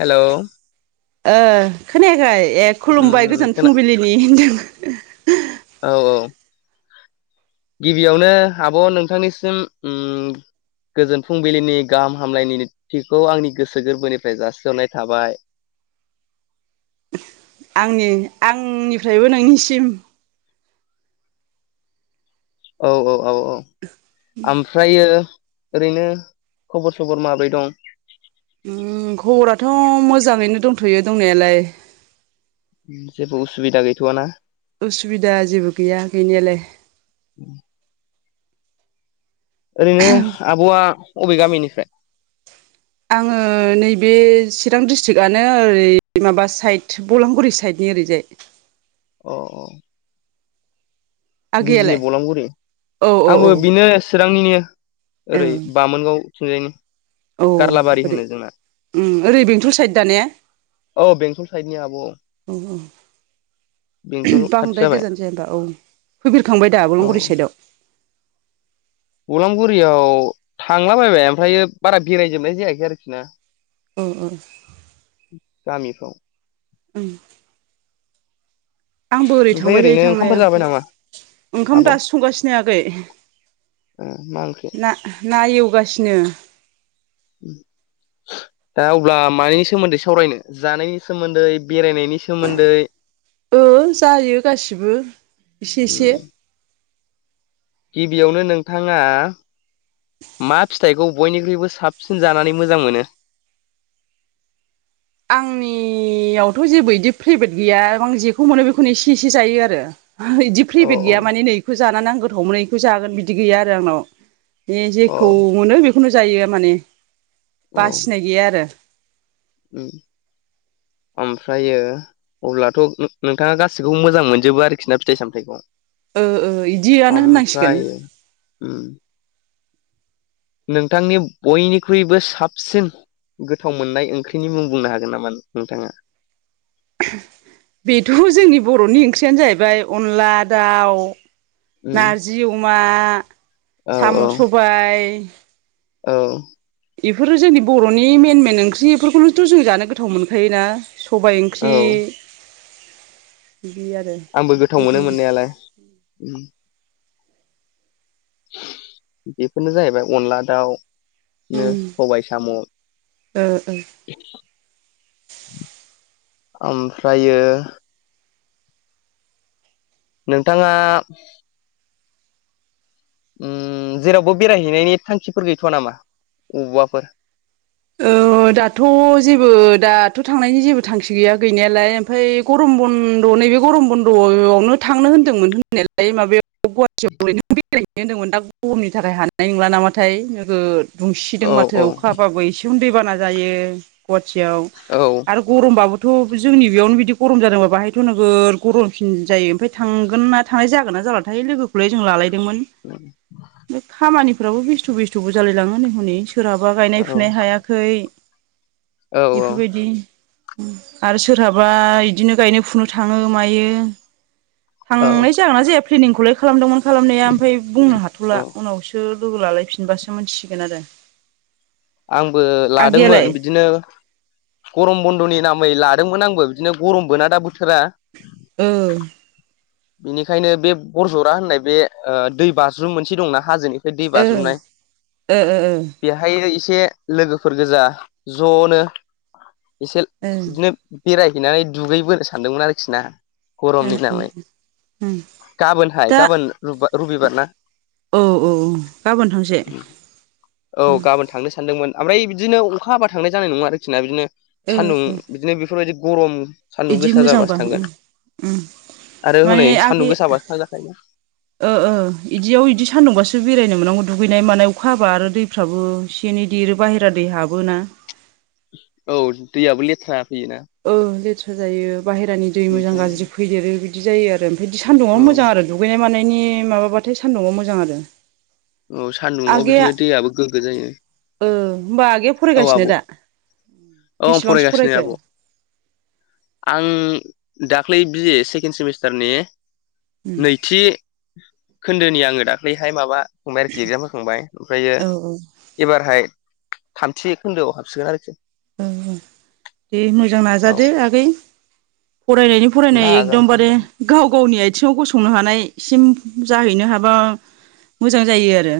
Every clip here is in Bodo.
हेल' ओ खोनायाखै ए खुलुमबाय उम गोजोन खोना फुंबिलिनि औ औ गिबियावनो आब' नोंथांनिसिम ओम गोजोन फुंबिलिनि गाहाम हामलायनायनिथिखौ आंनि गोसो गोरबोनिफ्राय जासिहरनाय थाबाय आंनि आंनिफ्रायबो नोंनिसिम औ औ औ औ ओमफ्रायो ओरैनो खबर सबर माब्रै दं खबराथ' मोजाङैनो दंथ'यो दंनायालाय जेबो उसुबिदा गैथ'वाना उसुबिदा जेबो गैया गैनायालाय ओरैनो आब'आ बबे गामिनिफ्राय आङो नैबे चिरां डिस्ट्रिकआनो ओरै माबा साइद बलांगुरि साइडनि ओरैजाय औ औ बिजनि आगैयालाय बलांगुरि औ औ औ आंबो बिनो चिरांनिनो औ ओरै बामोनगाव थिंनजायनि औ ओरै ओरै बेंथल साइद दा ने औ बेंटल साइडनि आब' ओं बेंथल खाथि बांद्राय जाबाय गोजान जाया औ फैफेरखांबाय दा औ अलंगुरि साइदआव बलांगुरियाव थांला बाबाय ओमफ्राययो बारा बेरायजोबनाय जायाखै आरोखि ना ओ ओ गामिफ्राव ओं आंबो ओरै ओमफ्राय थांबाय थायो ओरैनो ओंखामफोर थांनाया जाबाय नामा ओंखाम आब' ओ दासो संगासिनो आगै मा ओंख्रि ना ना एवगासिनो [inaudible] दा अब्ला मानिनि सोमोन्दै सावरायनो जानायनि सोमोन्दै बेरायनायनि सोमोन्दै ओ जायो गासिबो एसे एसे उम गिबियावनो नोंथाङा मा फिथाइखौ बयनिख्रुइबो साबसिन जानानै मोजां मोनो आंनि यावथ' जेबो इदि फेभ्रेट गैया आं जेखौ मोनो बेखौनो एसे एसे जायो आरो? इदि औ फ्रेभेट औ गैया माने नै बेखौ जाना आं गौथावमोनो बेखौ जागोन बिदि गैया आरो आंनाव। बे औ जेखौ मोनो बेखौनो जायो माने औ बासिनाय गैया आरो। ओमफ्रायो! अब्लाथ' नोंथाङा गासिखौबो मोजां मोनजोबो आरोखि ना फिथाइ सामथाइखौ ओ ओ इदियानो होननांसिगोन ओमफ्राय [inaudible] नोंथांनि बयनिख्रुइबो साबसिन गोथाव मोननाय ओंख्रिनि मुं बुंनो हागोन नामा नोंथाङा? बेथ' जोंनि बर'नि ओंख्रियानो जाहैबाय अनला दाउ, उम नारजि जि अमा, औ साम' औ सबाय। औ बेफोरो जोंनि बर'नि मेन मेन ओंख्रि बेफोरखौनोथ' जों जानो गोथाव मोनखायोना। सबाय औ ओंख्रि बिदि आरो। आंबो गोथाव मोनो बेखौनो मोननाय यालाय। बेफोरनो जाहैबाय अनला दाउ, इदिनो उम सबाय साम'। ओ ओमफ्रायो नोंथाङा उम जेरावबो बेरायहैनायनि थांखिफोर गैथ'वा नामा बबावबाफोर? ओ [inaudible] दाथ' जेबो दाथ' थांनायनि जेबो थांखि गैया गैनायालाय ओमफ्राय गरम बन्द' नैबे गरम बन्द'आवनो थांनो होनदोंमोन। होननायालाय माबायाव गुवाहाटियाव ओरैनो बेनो होनदोंमोन दा गरमनि थाखाय हानाय नंला नामाथाय नोगोद दुंसिदों औ माथो औ अखाबाबो एसे दैबाना जायो गुवहााटियाव। औ आरो गरमबाबोथ' जोंनि बेयावनो बिदि गरम जादोंबा बाहायथ' नोगोद गरमसिन जायो। ओमफ्राय थांगोन ना थांनाय जाला थाय लोगोखौलाय जों लालायदोंमोन। बे खामानि फोराबो बेस्थ' बेस्थ'बो जालाय लाङो नै हनै सोरहाबा गायनाय औ फुनाय हायाखै‌ औ बेफोरबायदि आरो सोरहाबा इदिनो गायनो फुनो थाङो मायो। औ थांनाय जागोनना जाया प्लेनिंखौलाय खालामदोंमोन खालामनाया ओमफ्राय बुंनो औ हाथ'ला उनावसो लोगो लालायफिनबासो मिथिसिगोन आरो। आंबो आगैयालाय लादोंमोन बिदिनो गरम बन्द'नि नामै लादोंमोन आंबो बिदिनो गरमबो ना दा बोथोरा। ओ बिनिखायनो बे बरजरा होननाय बे दै बाज्रुम मोनसे दंना हाजोनि बे ओ बाज्रुमनाय ओ बेहाय एसे लोगोफोर गोजा ज'नो एसे ओ बिदिनो बेरायहैनानै दुगैबोनो सानदोंमोन आरोखि ना गरमनि नामै। उम गाबोनहाय गाबोन रबि रबिबार ना? औ औ गाबोन थांसै? औ गाबोन थांनो सान्दोंमोन। ओमफ्राय बिदिनो अखा हाबा थांनाय जानाय नङा आरोखि ना बिदिनो ओ सान्दुं ओ बिदिनो बेफोरबायदि गरम। सान्दुं इदि गोसा मोजांबा जाबासो उम थांगोन आरो माने हनै आगै सान्दुं गोसाबासो थांजाखायोना। ओ इदियाव इदि सान्दुंबासो बेरायनो मोननांगौ दुगैनाय मानाय अखा हाबा आरो दै फ्राबो एसे एनै देरो बाहेरा दै हाबोना। औ दैयाबो लेथ्रा फैयोना। औ लेथ्रा जायो। बाहेरानि दै मोजां ओमफ्राय गाज्रि फैदेरो बिदि जायो आरो बिदि सान्दुंआव औ मोजां आरो। दुगैनाय मानायनि माबाबाथाय सान्दुंआव मोजां आरो। औ सान्दुङआव आगैया बिदिनो दैयाबो गोग्गो जायो। ओ होमबा आगैआ औ फरायगासिनो आब' दा औ आं बेसेबांसो फरायगासिनो फरायखो? आब' आं दाख्लै बि ए सेकेन्ड सेमिस्टारनि उम नैथि खोन्दोनि आङो दाख्लैहाय माबा खांबाय आरोखि एगजाम होखांबाय ओमफ्रायो औ एबारहाय थामथि खोन्दोआव हाबसिगोन आरोखि औ औ दे मोजां औ नाजादो आगै फरायनायनि फरायनाय नाजानोसै एकदमबारे गाव गावनि आथिङाव गसंनो हानायसिम जाहैनो हाबा। मोजां जायो आरो।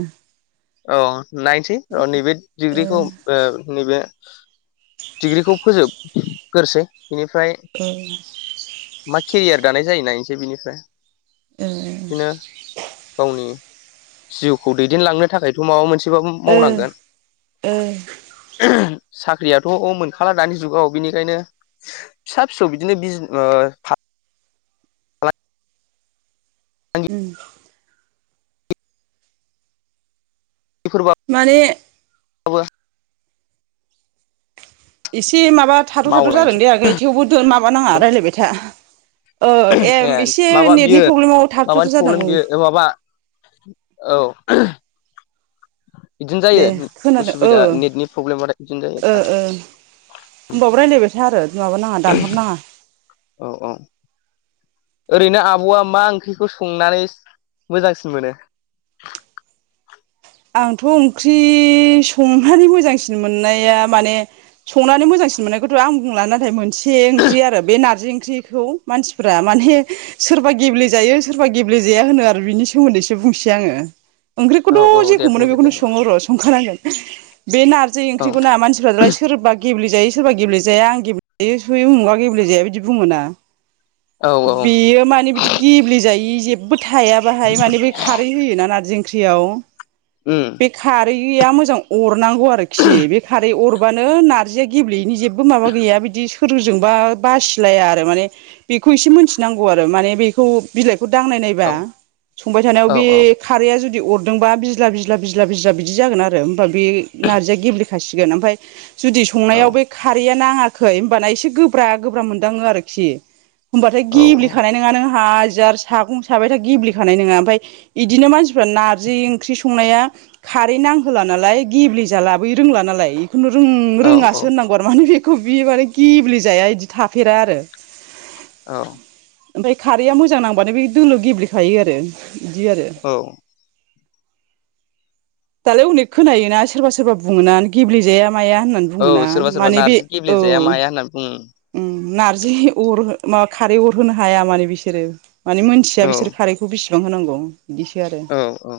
औ नायनोसै औ नैबे ओ डिग्रिखौ ओ नैबे डिग्रिखौ फोजोब गोरसै बिनिफ्राय औ मा केरियार दानाय जायो नायनोसै बिनिफ्राय। बिदिनो गावनि जिउखौ दैदेनलांनो थाखाय माबा मोनसेबो ओ मावनांगोन। ओ साख्रियाथ' औ मोनखाला दानि जुगाव बिनिखायनो फिसा फिसौ बिदिनो बिज ओ उम बेफोरबा माने एसे माबा थाद' थाथ' जादों मावलायनोसै दे आगै थेवबो माबानाङा रायज्लायबाय था। ओ ए एम एसे माबा बियो नेटनि प्रब्लेमाव माबानि थाबथाथार जादों प्रब्लेम औ। बियो माबा औ बिदिनो जायो दे खोनादों ओ उसुबिदा नेटनि प्रब्लेम बिदिनो जायो ओ थार। ओ होमबाबो रायज्लायबायथा आरो माबानाङा दानहरनाङा। औ औ ओरैनो आब'आ मा ओंख्रिखौ संनानै मोजांसिन मोनो? आंथ' ओंख्रि संनानै मोजांसिन मोननाया माने संनानै मोजांसिन मोननायखौथ' आं बुंला नाथाय मोनसे ओंख्रि आरो बे नारजि ओंख्रिखौ मानसिफ्रा माने सोरबा गेब्लेेजायो सोरबा गेब्लेेजाया होनो आरो बिनि सोमोन्दैसो बुंसै आङो। औ ओंख्रिखौथ' औ दे जेखौ मोनो बुंदो दे बेखौनो औ सङो र' संखानांगोन। बे नारजि ओंख्रिखौ ना मानसिफ्रा सोरबा गेब्लेेजायो सोरबा गेबेेजाया आं गेबेे जायो सुयो उमुगा गेब्लेेजाया बिदि बुङोना। औ औ बेयो माने बिदि गेब्लेजायि जे जेबो थाया बाहाय माने बै खारै होयोना नारजि ओंख्रियाव उ बे खारैया मोजां अरनांगौ आरोखि बे खारै अरबानो नारजिया गेब्लेयैनि जे बो माबा गैया बिदि सोरजोंबा बासिलाया आरो माने बेखौ एसे मिथिनांगौ आरो माने बेखौ बिलाइखौ दांनाय नायबा औ संबाय थानायाव औ बे औ खारैया जुदि अरदोंबा बिज्ला बिज्ला बिज्ला बिज्ला बिदि जागोन आरो होमबा बे नारजैया गेब्ले खासिगोन ओमफ्राय जुदि औ संनायाव बै खारैया नाङाखै होनोमबाना एसे गोब्रा गोब्रा मोनदाङो आरोखि। होमबाथाय औ गेब्लिखानाय नङा नों हाजार सागं साबायथा गेब्लेखानाय नङा ओमफ्राय बिदिनो मानसिफ्रा नारजि ओंख्रि संनाया खारै नांहोला नालाय गेब्लेजाला बै रोंला नालाय। खुनु रों औ औ रोङासो होननांगौ आरो माने बेखौ बि माने गेब्ले जाया बिदि थाफेरा आरो। औ ओमफ्राय खारैया मोजां नांबानो बे दोलो गेब्लेखायो आरो बिदि आरो। औ दालाय अनेक खोनायोना सोरबा सोरबा बुङोना गेब्लेेजाया माया होननानै। औ बुङोना सोरबा सोरबा माने बे नारजि औ। गेब्लेजाया [unintelligible] नार्जि अर माबा खारै अर होनो हाया माने बिसोरो मानिे मोनथिया बिसोर खारै बेखौ बेसेबां होनांगौ बिदिसो आरो औ औ औ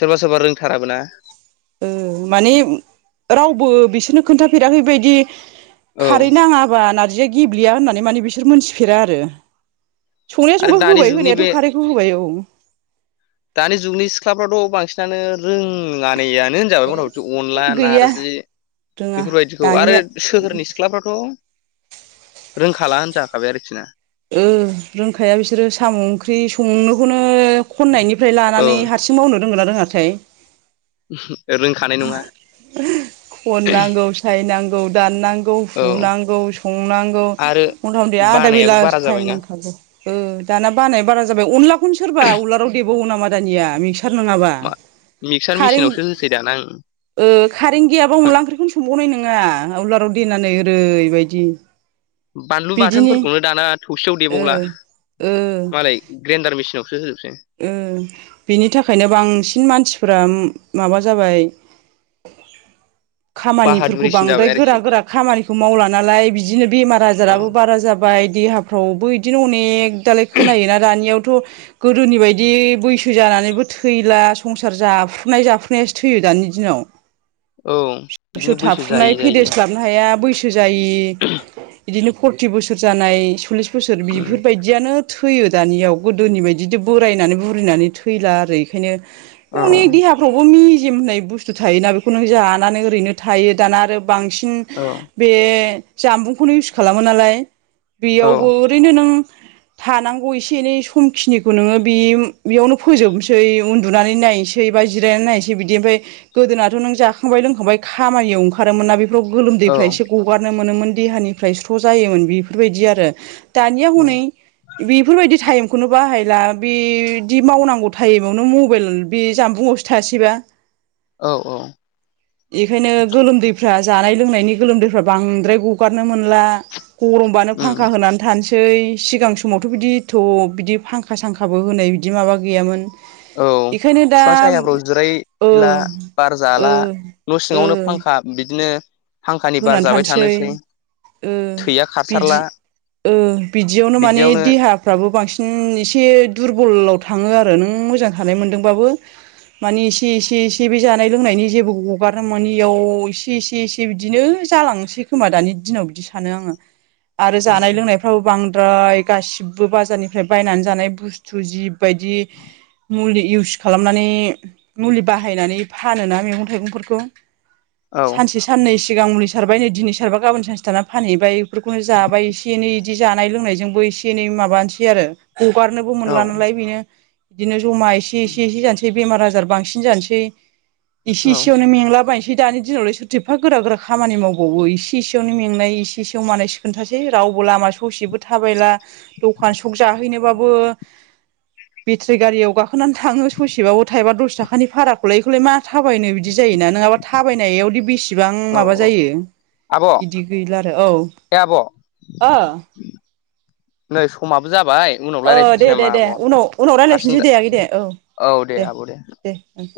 सोरबा सोरबा रोंथाराबो ना ओ माने रावबो बिसोरनो खोन्थाफेरा औ खारै नाङाबा नार्जिया गेब्लिया होननानै माने बिसोर मोनथिफेरा आरो संनाया आरो संबाय दानि होबाय जुगनि होनायाथ' बे खारैखौ होबाय औ दानि जुगनि सिख्लाफ्राथ' बांसिनानो रोंयानैआ नो होनजाबाय ए मथा मथि अनला गैया नारजि रोङा बेफोरबायदिखौ आरो दानिया सोहोरनि सिख्लाफ्रा थ' रोंखाला होनजाखाबाय आरोखिना ओ रोंखाया बिसोरो साम' ओंख्रि संनोखौनो खन्नायनिफ्राय औ लानानै हा हारसिं मावनो रोंगोनना रोङाथाय [unintelligible] खन नांगौ साय नांगौ दाननांगौ गौ औ हुनांगौ संनांगौ आरो मथा मथि आधा बानायाबो बेला बारा टाइम जाबायना नांखागौ ओ दाना बानाया बारा जाबाय अनलाखौनो सोरबा उलाराव देबावो नामा दानिया मिक्सार नङाबा मा मिक्सार कारेन्ट मेसिनावसो होसै दान ओं ओ खारेन्ट गैयाबा अनला ओंख्रिखौनो संबावनाय नङा उलाराव देनानै ओरैबायदि बानलु बिदिनि बाथोनफोरखौनो दाना थौसेयाव ओ देबावला ओ मालाय ग्रेन्दडार मेसिनावसो होजोबसै ओ बिनि थाखायनो बांसिन मानसिफोरा माबा जाबाय [inaudible] खामानिफोरखौ बाहादुरिसिन बांद्राय जाबाय गोरा आरोखि गोरा खामानिखौ मावला नालाय बिदिनो बेमार औ आजाराबो बारा जाबाय बाय देहाफ्रावबो बिदिनो अनेक दालाय खोनायोना दानियावथ' गोदोनि बायदि बैसो जानानैबो थैला संसार जाफ्रुनाय जाफ्रुनायासो थैयो दानि दिनाव औ बिदिनो बैसो जायै जायै या हनो हाया बैसो जाय बिदिनो फरथि बोसोर जानाय सल्लिस बोसोर बिफोरबायदि बिदियानो थैयो दानियाव गोदोनि बायदि बिदि बोरायनानै बुरिनानै थैला आरो बेखायनो औ उनि गि हाब [unintelligible] मेजेम होननाय बुस्थु थायोना बेखौनो जानानै ओरैनो थायो दाना आरो बांसिन अ बे जामबुंखौनो इउस खालामो नालाय औ बेयावबो ओरैनो नों थानांगौ एसे एनै समखिनि खौ नोङो बि बेयावनो फोजोबनोसै उन्दुनानै नायनोसै बा जिरायनानै नायनोसै बिदि ओमफ्राय गोदोनाथ' नों जाखांबाय लोंखांबाय खामानियाव ओंखारोमोन ना बे बेफ्राव गोलोमदैफ्रा औ एसे गगारनो मोनोमोन देहानिफ्राय स्र' जायोमोन बेफोरबायदि आरो दानिया औ हनै बेफोरबायदि टाइमखौनो बाहाय मला बिदि मावनांगौ टाइमावनो मबाइल बे जानबुंआवसो थासैबा औ औ बेखायनो गोलोमदैफ्रा जानाय लोंनायनि गोलोमदैफ्रा बांद्राय गगारनो मोनला गरमबानो उम फांखा होनानै थानोसै सिगां समावथ' बिदि एथ' बिदि फांखा फांसांखाबो होनाय बिदि माबा गैयामोन औ बेखायनो दा बिफां सामाफोराव ओ जिरायला बार ओ जाला न' ओ सिङावनो फांखा बिदिनो फांखानि बार जाबाय थानोसै ओ थैया बिदि खारसारला बिदियावनो माने देहा फोराबो बांसिन एसे दुरबलाव थाङो आरो नों मोजां थानाय मोन्दोंबाबो मानि एसे एसे एसे बे जानाय लोंनायनि जेबो हगारना माने इयाव एसे एसे एसे दिनो जालांसै खोमा दानि दिनाव बिदि सानो आङो। आरो जानाय लोंनाय थाव बांद्राय गासिबो बाजारनिफ्राय बायनानै जानाय बुस थु जि बायदि मुलि इउस खालामनानै मुलि बाहायनानै फानोना मैगं थाइगंफोरखौ औ सानसे साननै सिगां मुलि सारबाय नै दिनै सारबा गाबोन सानसे थानानै फानहैबाय बेफोरखौनो जाबाय एसे एनै बिदि जानाय लोंनायजोंबो एसे एनै माबानोसै आरो हगारनोबो औ मोनला नालाय बेनो बिदिनो जमा एसे एसे एसे जानोसै बेमार आजार बांसिन जानोसै इसे औ इसेयावनो मेंला बाय दानि दिनावलाय सोरथो एफा गोरा गोरा खामानि मावबावो इसे एसेयावनो मेंनाय इसे एसेयाव मानाय खोन्थासै रावबो लामा ससेबो थाबायला। दखान सख जाहैनोबाबो बेथ्रि गारियाव गाखोनानै थाङो ससेबाबो थायबा दस थाखानि भाराखौलाय इखौलाय मा थाबायनो बिदि जायो ना। नङाबा थाबायनायावदि बेसिबां औ माबा औ जायो आब' बिदि गैला आरो औ। ए आब' ओ नै समाबो जाबाय। उनाव औ रायज्लायफिनसै दे दे नामा दे आब' उनाव उनाव हारसिं रायलायफिनसै दे आगै दे औ दे दे उम।